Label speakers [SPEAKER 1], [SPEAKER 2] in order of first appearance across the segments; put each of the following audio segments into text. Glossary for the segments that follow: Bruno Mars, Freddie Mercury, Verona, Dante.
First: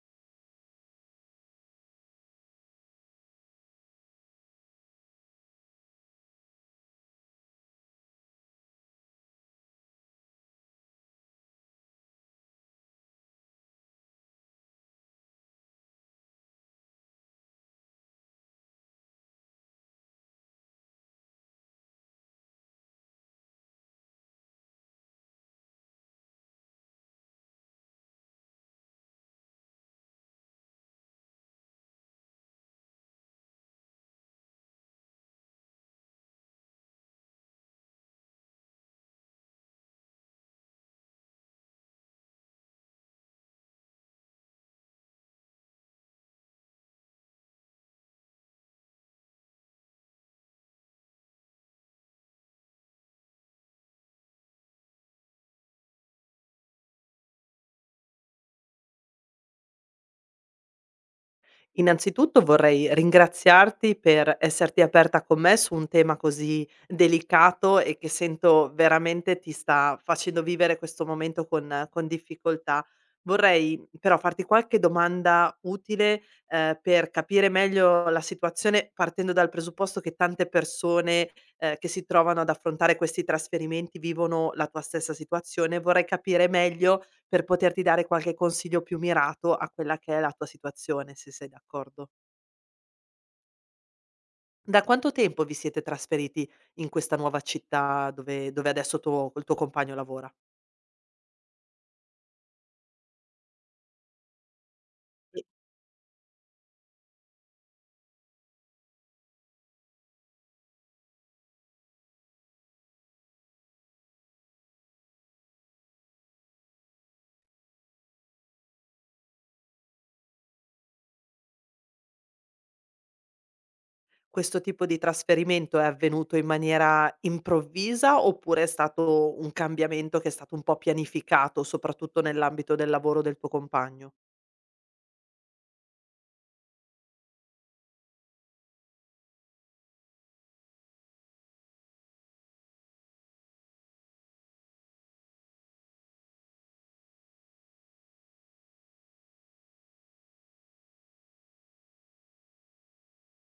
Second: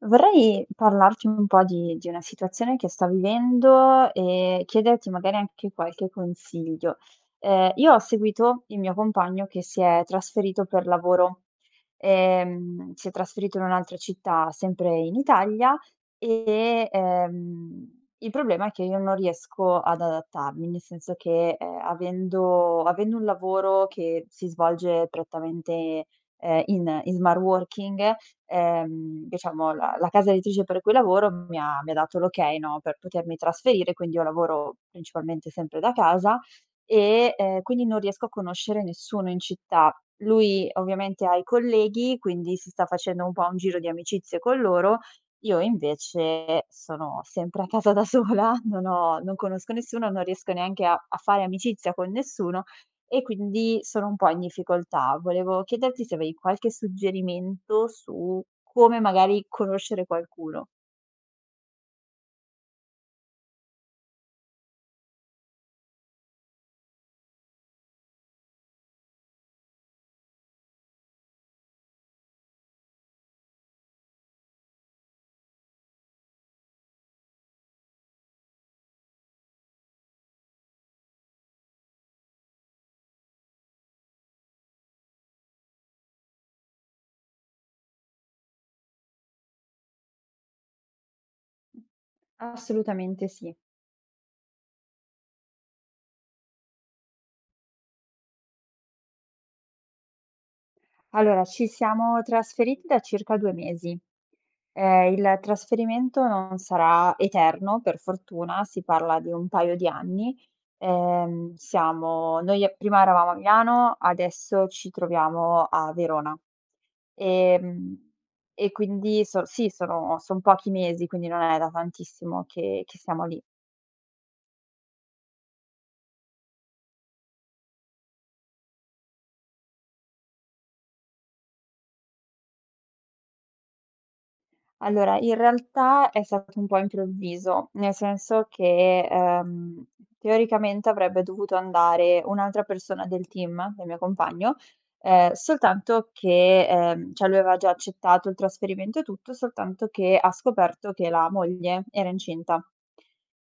[SPEAKER 1] Vorrei parlarti un po' di una situazione che sto vivendo e chiederti magari anche qualche consiglio. Io ho seguito il mio compagno che si è trasferito per lavoro. Si è trasferito in un'altra città, sempre in Italia, e il problema è che io non riesco ad adattarmi, nel senso che, avendo un lavoro che si svolge prettamente, in smart working. Diciamo la casa editrice per cui lavoro mi ha dato l'ok, no, per potermi trasferire, quindi io lavoro principalmente sempre da casa e quindi non riesco a conoscere nessuno in città. Lui ovviamente ha i colleghi, quindi si sta facendo un po' un giro di amicizie con loro. Io invece sono sempre a casa da sola, non conosco nessuno, non riesco neanche a fare amicizia con nessuno e quindi sono un po' in difficoltà. Volevo chiederti se avevi qualche suggerimento su come magari conoscere qualcuno.
[SPEAKER 2] Innanzitutto vorrei ringraziarti per esserti aperta con me su un tema così delicato e che sento veramente ti sta facendo vivere questo momento con difficoltà. Vorrei però farti qualche domanda utile per capire meglio la situazione partendo dal presupposto che tante persone che si trovano ad affrontare questi trasferimenti vivono la tua stessa situazione. Vorrei capire meglio per poterti dare qualche consiglio più mirato a quella che è la tua situazione, se sei d'accordo.
[SPEAKER 1] Assolutamente sì.
[SPEAKER 2] Da quanto tempo vi siete trasferiti in questa nuova città dove adesso tuo il tuo compagno lavora?
[SPEAKER 1] Allora, ci siamo trasferiti da circa 2 mesi. Il
[SPEAKER 2] E
[SPEAKER 1] trasferimento non sarà eterno, per fortuna, si parla di un paio di anni. Siamo noi prima eravamo a Milano, adesso ci troviamo a Verona. Ehm, e quindi sì, sono son pochi mesi, quindi non è da tantissimo che siamo lì.
[SPEAKER 2] questo tipo di trasferimento è avvenuto in maniera improvvisa oppure è stato un cambiamento che è stato un po' pianificato, soprattutto nell'ambito del lavoro del tuo compagno?
[SPEAKER 1] Allora, in realtà è stato un po' improvviso, nel senso che, teoricamente avrebbe dovuto andare un'altra persona del team, del mio compagno, soltanto che, cioè lui aveva già accettato il trasferimento e tutto, soltanto che ha scoperto che la moglie era incinta.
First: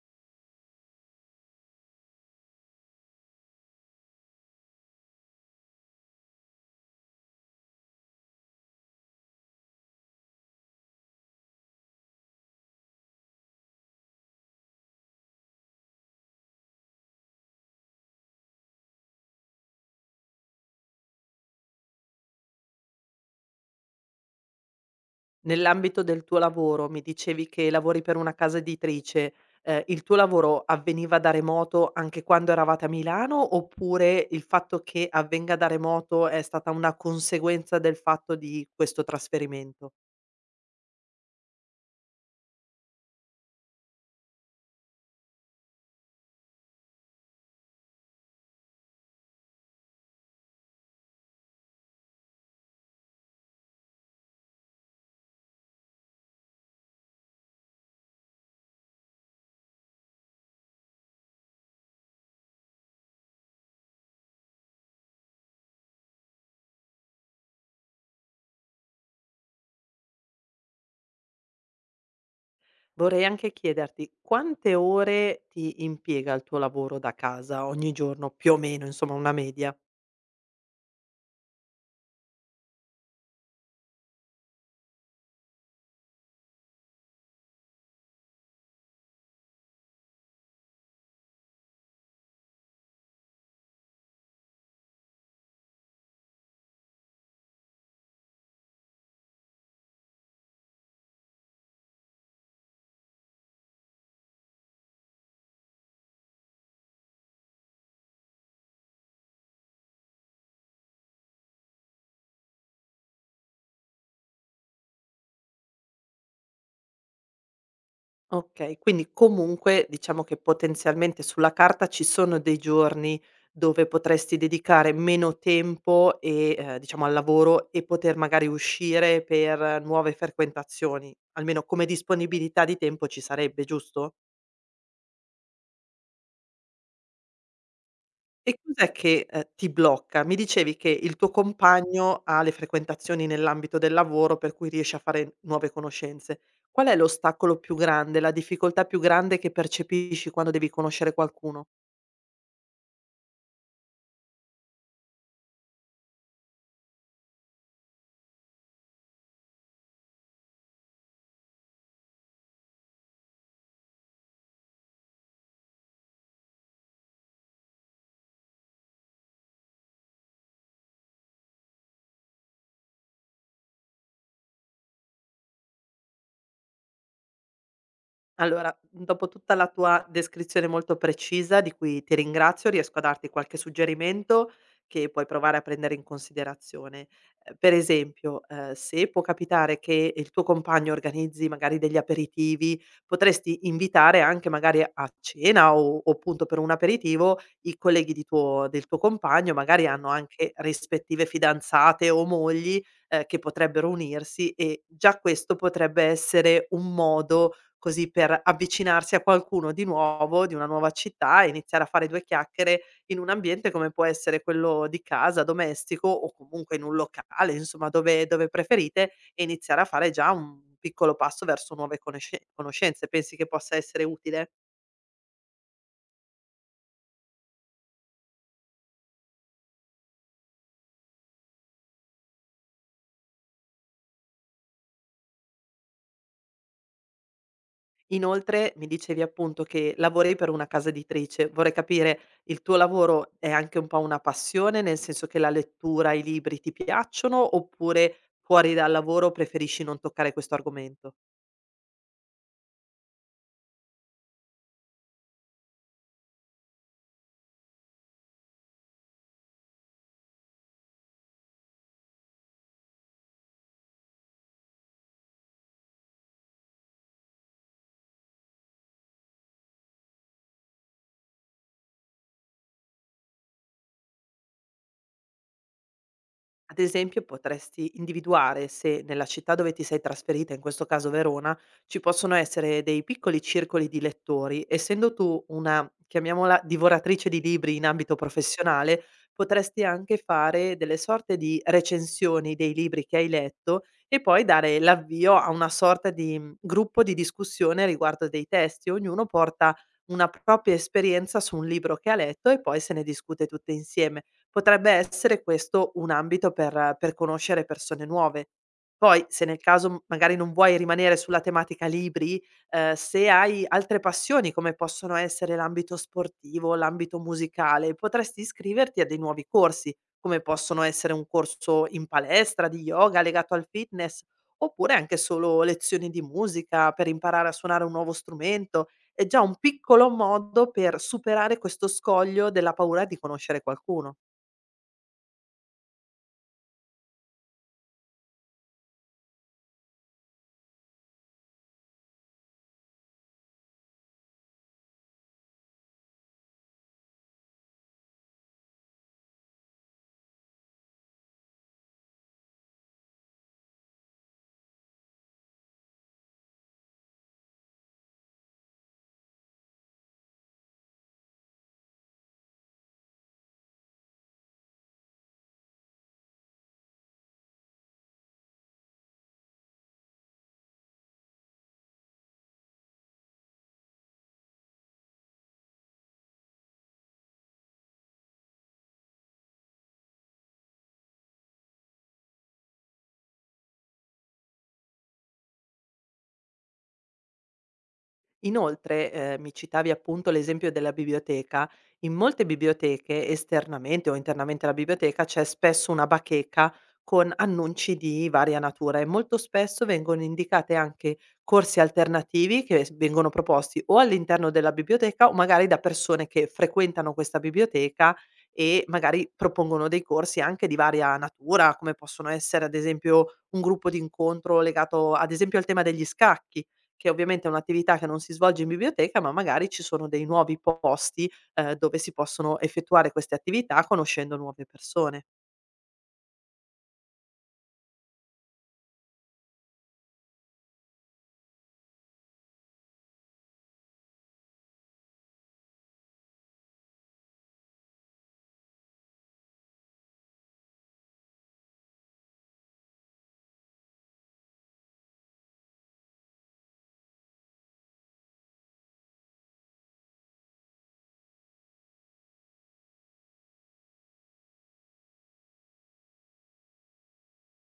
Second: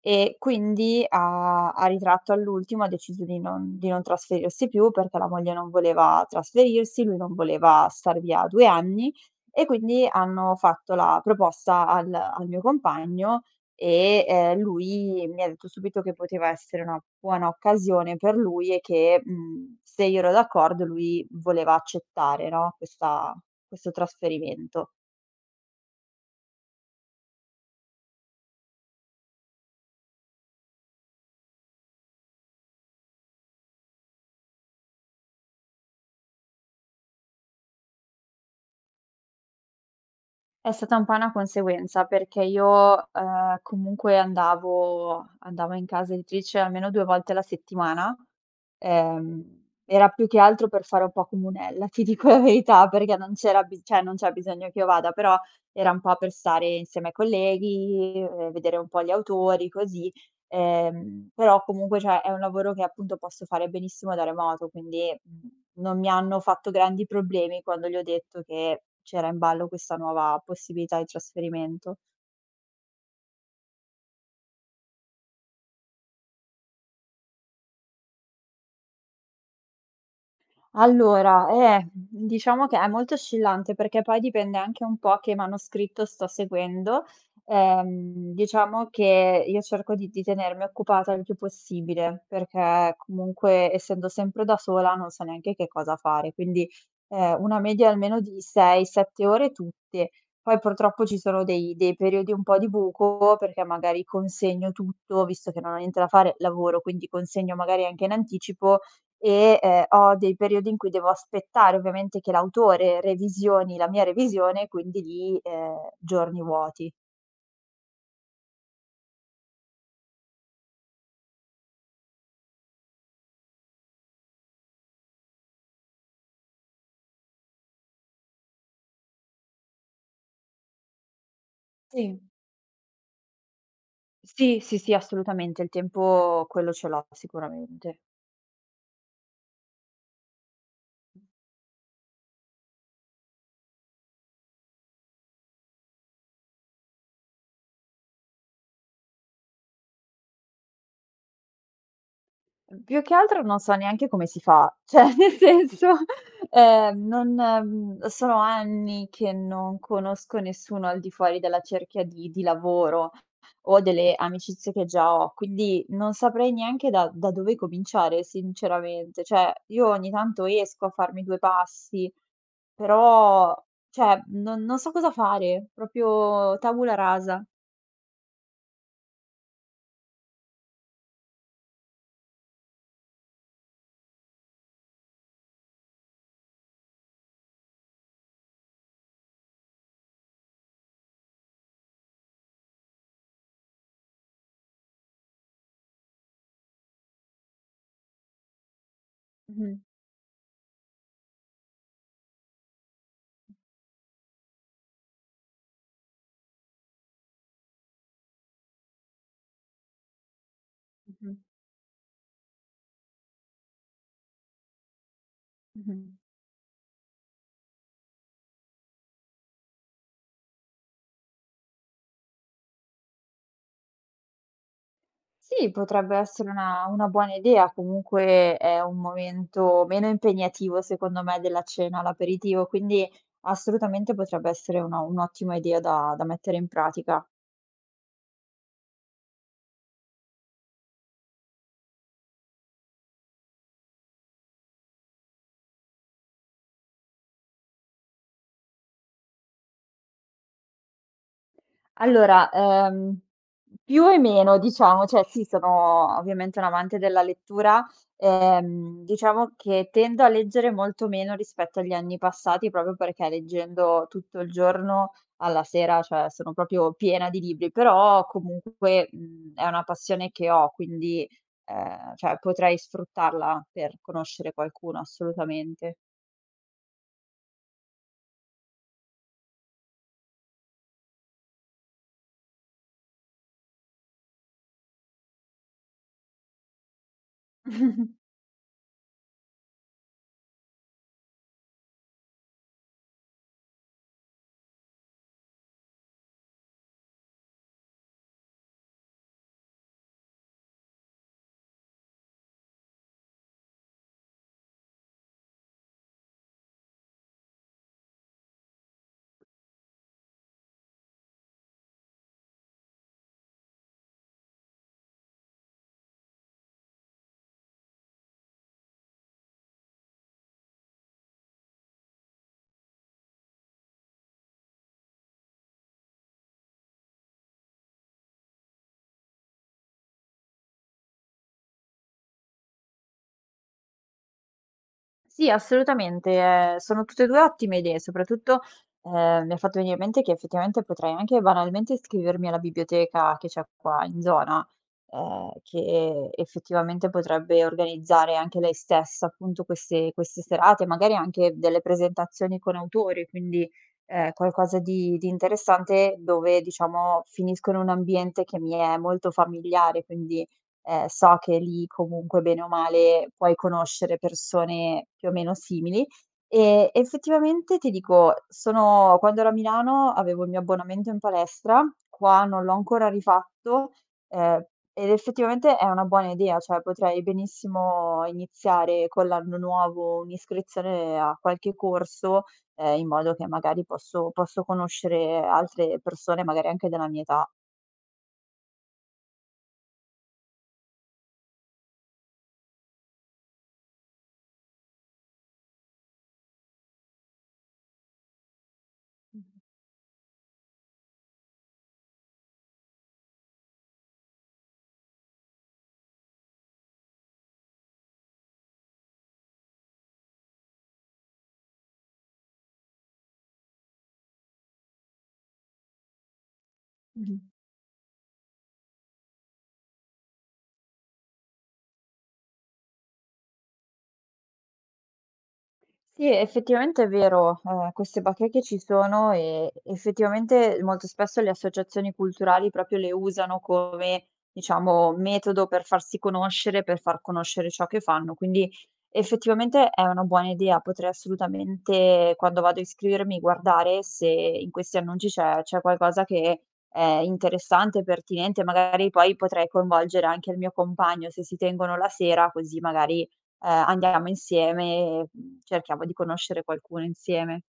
[SPEAKER 1] E quindi ha ritratto all'ultimo, ha deciso di non trasferirsi più perché la moglie non voleva trasferirsi, lui non voleva star via 2 anni e quindi hanno fatto la proposta al mio compagno e lui mi ha detto subito che poteva essere una buona occasione per lui e che, mhmm, se io ero d'accordo lui voleva accettare, no, questa questo trasferimento.
[SPEAKER 2] Nell'ambito del tuo lavoro mi dicevi che lavori per una casa editrice, il tuo lavoro avveniva da remoto anche quando eravate a Milano, oppure il fatto che avvenga da remoto è stata una conseguenza del fatto di questo trasferimento?
[SPEAKER 1] È stata un po' una conseguenza perché io, comunque andavo in casa editrice almeno 2 volte alla settimana. Ehm, Era più che altro per fare un po' comunella, ti dico la verità, perché non c'era bi cioè non c'è bisogno che io vada, però era un po' per stare insieme ai colleghi, vedere un po' gli autori, così. Però comunque, cioè, è un lavoro che appunto posso fare benissimo da remoto, quindi, mhmm, non mi hanno fatto grandi problemi quando gli ho detto che c'era in ballo questa nuova possibilità di trasferimento.
[SPEAKER 2] Vorrei anche chiederti quante ore ti impiega il tuo lavoro da casa ogni giorno, più o meno, insomma una media?
[SPEAKER 1] Allora, diciamo che è molto oscillante perché poi dipende anche un po' che manoscritto sto seguendo. Diciamo che io cerco di tenermi occupata il più possibile, perché comunque essendo sempre da sola non so neanche che cosa fare, quindi, una media almeno di 6, 7 ore tutte. Poi purtroppo ci sono dei periodi un po' di buco, perché magari consegno tutto, visto che non ho niente da fare, lavoro, quindi consegno magari anche in anticipo e ho dei periodi in cui devo aspettare ovviamente che l'autore revisioni la mia revisione, quindi lì, giorni vuoti.
[SPEAKER 2] Okay, quindi comunque diciamo che potenzialmente sulla carta ci sono dei giorni dove potresti dedicare meno tempo e diciamo al lavoro e poter magari uscire per nuove frequentazioni, almeno come
[SPEAKER 1] Sì.
[SPEAKER 2] disponibilità di tempo ci sarebbe, giusto?
[SPEAKER 1] Sì, sì, sì, assolutamente, il tempo quello ce l'ho sicuramente.
[SPEAKER 2] E cos'è che, ti blocca? Mi dicevi che il tuo compagno ha le frequentazioni nell'ambito del lavoro per cui riesce a fare nuove conoscenze. Qual è l'ostacolo più grande, la difficoltà più grande che percepisci quando devi conoscere qualcuno?
[SPEAKER 1] Mhmm, più che altro non so neanche come si fa, cioè nel senso, non mhmm, sono anni che non conosco nessuno al di fuori della cerchia di lavoro o delle amicizie che già ho, quindi non saprei neanche da dove cominciare sinceramente. Cioè, io ogni tanto esco a farmi 2 passi, però cioè non so cosa fare, proprio tabula rasa.
[SPEAKER 2] Allora, mhmm, dopo tutta la tua descrizione molto precisa, di cui ti ringrazio, riesco a darti qualche suggerimento che puoi provare a prendere in considerazione. Per esempio, se può capitare che il tuo compagno organizzi magari degli aperitivi, potresti invitare anche magari a cena o appunto per un aperitivo i colleghi di tuo del tuo compagno,
[SPEAKER 1] Mh-mh,
[SPEAKER 2] magari hanno anche rispettive fidanzate o mogli, che potrebbero unirsi e già questo potrebbe essere un modo così per avvicinarsi a qualcuno di nuovo, di una nuova
[SPEAKER 1] mh-mh,
[SPEAKER 2] città e iniziare a fare 2 chiacchiere in un ambiente come può essere quello di casa,
[SPEAKER 1] mh-mh.
[SPEAKER 2] domestico o comunque in un locale, insomma dove preferite e iniziare a fare già un piccolo passo verso nuove conoscenze. Pensi che possa essere utile?
[SPEAKER 1] Sì, potrebbe essere una buona idea, comunque è un momento meno impegnativo secondo me della cena, l'aperitivo, quindi assolutamente potrebbe essere una un'ottima idea da mettere in pratica.
[SPEAKER 2] Inoltre mi dicevi appunto che lavori per una casa editrice. Vorrei capire, il tuo lavoro è anche un po' una passione, nel senso che la lettura, i libri ti piacciono, oppure fuori dal lavoro preferisci non toccare questo argomento?
[SPEAKER 1] Allora, più e meno diciamo, cioè sì, sono ovviamente un amante della lettura, diciamo che tendo a leggere molto meno rispetto agli anni passati, proprio perché leggendo tutto il giorno, alla sera, cioè sono proprio piena di libri, però comunque, mhmm, è una passione che ho, quindi, cioè potrei sfruttarla per conoscere qualcuno assolutamente.
[SPEAKER 2] Ad esempio potresti individuare se nella città dove ti sei trasferita, in questo caso Verona, ci possono essere dei piccoli circoli di lettori. Essendo tu una, chiamiamola, divoratrice di libri in ambito professionale, potresti anche fare delle sorte di recensioni dei libri che hai letto e poi dare l'avvio a una sorta di gruppo di discussione riguardo dei testi. Ognuno porta una propria esperienza su un libro che ha letto e poi se ne discute tutte insieme. Potrebbe essere questo un ambito per conoscere persone nuove. Poi, se nel caso, m magari non vuoi rimanere sulla tematica libri, se hai altre passioni, come possono essere l'ambito sportivo, l'ambito musicale, potresti iscriverti a dei nuovi corsi, come possono essere un corso in palestra di yoga legato al fitness, oppure anche solo lezioni di musica per imparare a suonare un nuovo strumento. È già un piccolo modo per superare questo scoglio della paura di conoscere qualcuno.
[SPEAKER 1] Sì, assolutamente, sono tutte e 2 ottime idee, soprattutto, mi ha fatto venire in mente che effettivamente potrei anche banalmente iscrivermi alla biblioteca che c'è qua in zona, che effettivamente potrebbe organizzare anche lei stessa, appunto, queste serate, magari anche delle presentazioni con autori, quindi, qualcosa di interessante dove, diciamo, finisco in un ambiente che mi è molto familiare, quindi so che lì comunque bene o male puoi conoscere persone più o meno simili. E effettivamente ti dico, sono quando ero a Milano avevo il mio abbonamento in palestra, qua non l'ho ancora rifatto, ehm, ed effettivamente è una buona idea, cioè potrei benissimo iniziare con l'anno nuovo un'iscrizione a qualche corso, in modo che magari posso conoscere altre persone, magari anche della mia età.
[SPEAKER 2] Inoltre, mi citavi appunto l'esempio della biblioteca. In molte biblioteche, esternamente o internamente alla biblioteca, c'è spesso una bacheca con annunci di varia natura e molto
[SPEAKER 1] Mh-mh.
[SPEAKER 2] spesso vengono indicate anche corsi alternativi che s vengono proposti o all'interno della biblioteca o magari da persone che frequentano questa biblioteca e magari propongono dei corsi anche di varia natura, come possono essere ad esempio un gruppo d'incontro legato ad esempio al tema degli scacchi che
[SPEAKER 1] Mh-mh.
[SPEAKER 2] ovviamente è un'attività che non si svolge in biblioteca, ma magari ci sono dei nuovi posti, dove si possono effettuare queste attività conoscendo nuove persone.
[SPEAKER 1] Sì, effettivamente è vero, queste bacheche ci sono e effettivamente molto spesso le associazioni culturali proprio le usano come, diciamo, metodo per farsi conoscere, per far conoscere ciò che fanno. Quindi effettivamente è una buona idea, potrei assolutamente quando vado a iscrivermi guardare se in questi annunci c'è qualcosa che è interessante, pertinente, magari poi potrei coinvolgere anche il mio compagno se si tengono la sera, così magari andiamo insieme, mhmm, cerchiamo di conoscere qualcuno insieme.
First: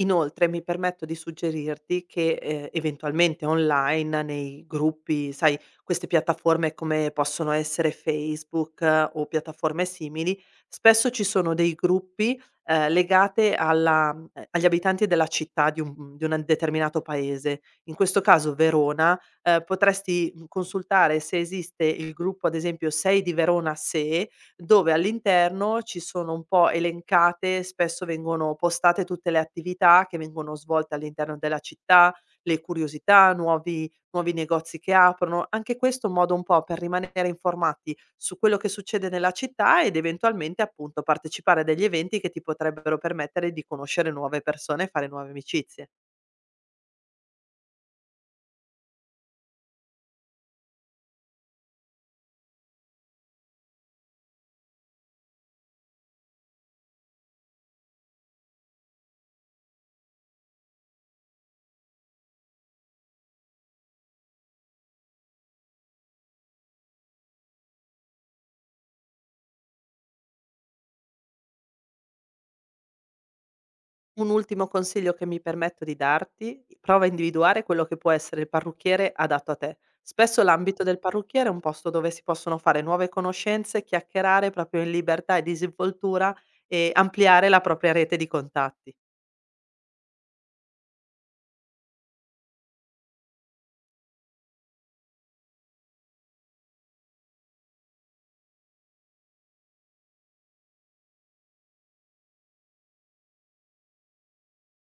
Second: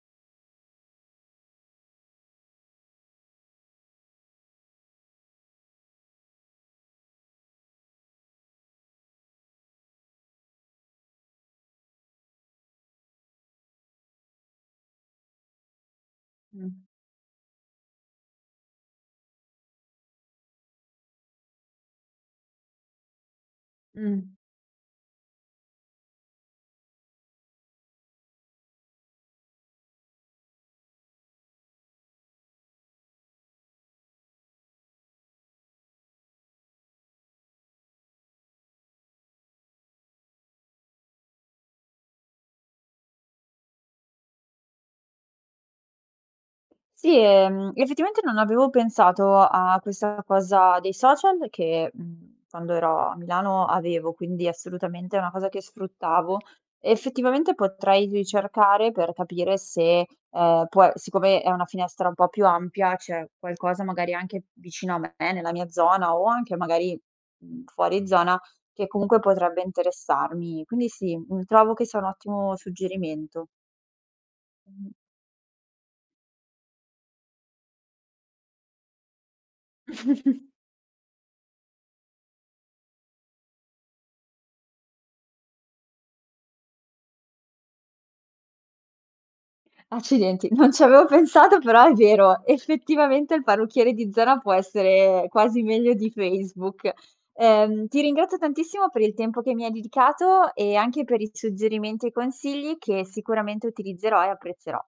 [SPEAKER 2] Inoltre mi permetto di suggerirti che, eventualmente online nei gruppi, sai, queste piattaforme come possono essere Facebook o piattaforme simili, spesso ci sono dei gruppi, legate alla agli abitanti della città di un
[SPEAKER 1] Mh.
[SPEAKER 2] determinato paese. In questo caso Verona, potresti, mhmm, consultare se esiste il gruppo ad esempio "Sei di Verona
[SPEAKER 1] Mh.
[SPEAKER 2] se", dove all'interno ci sono un po' elencate, spesso vengono postate tutte le attività che vengono svolte all'interno della città, le curiosità, nuovi negozi che aprono. Anche questo è un modo un po' per rimanere informati su quello che succede nella città ed eventualmente appunto partecipare a degli eventi che ti potrebbero permettere di conoscere nuove persone e fare nuove amicizie.
[SPEAKER 1] Sì, effettivamente non avevo pensato a questa cosa dei social che, mhmm, quando ero a Milano avevo, quindi assolutamente è una cosa che sfruttavo. Effettivamente potrei ricercare per capire se, può e siccome è una finestra un po' più ampia, c'è qualcosa magari anche vicino a me, nella mia zona o anche magari, mhmm, fuori zona, che comunque potrebbe interessarmi. Quindi sì, mhmm, trovo che sia un ottimo suggerimento.
[SPEAKER 2] Un ultimo consiglio che mi permetto di darti: prova a individuare quello che può essere il parrucchiere adatto a te.
[SPEAKER 1] Mh-mh.
[SPEAKER 2] Spesso l'ambito del parrucchiere è un posto dove si possono fare nuove conoscenze, chiacchierare proprio in libertà e disinvoltura e ampliare la propria rete di contatti.
[SPEAKER 1] Accidenti, non ci avevo pensato, però è vero, effettivamente il parrucchiere di zona può essere quasi meglio di Facebook. Ti ringrazio tantissimo per il tempo che mi hai dedicato e anche per i suggerimenti e consigli che sicuramente utilizzerò e apprezzerò.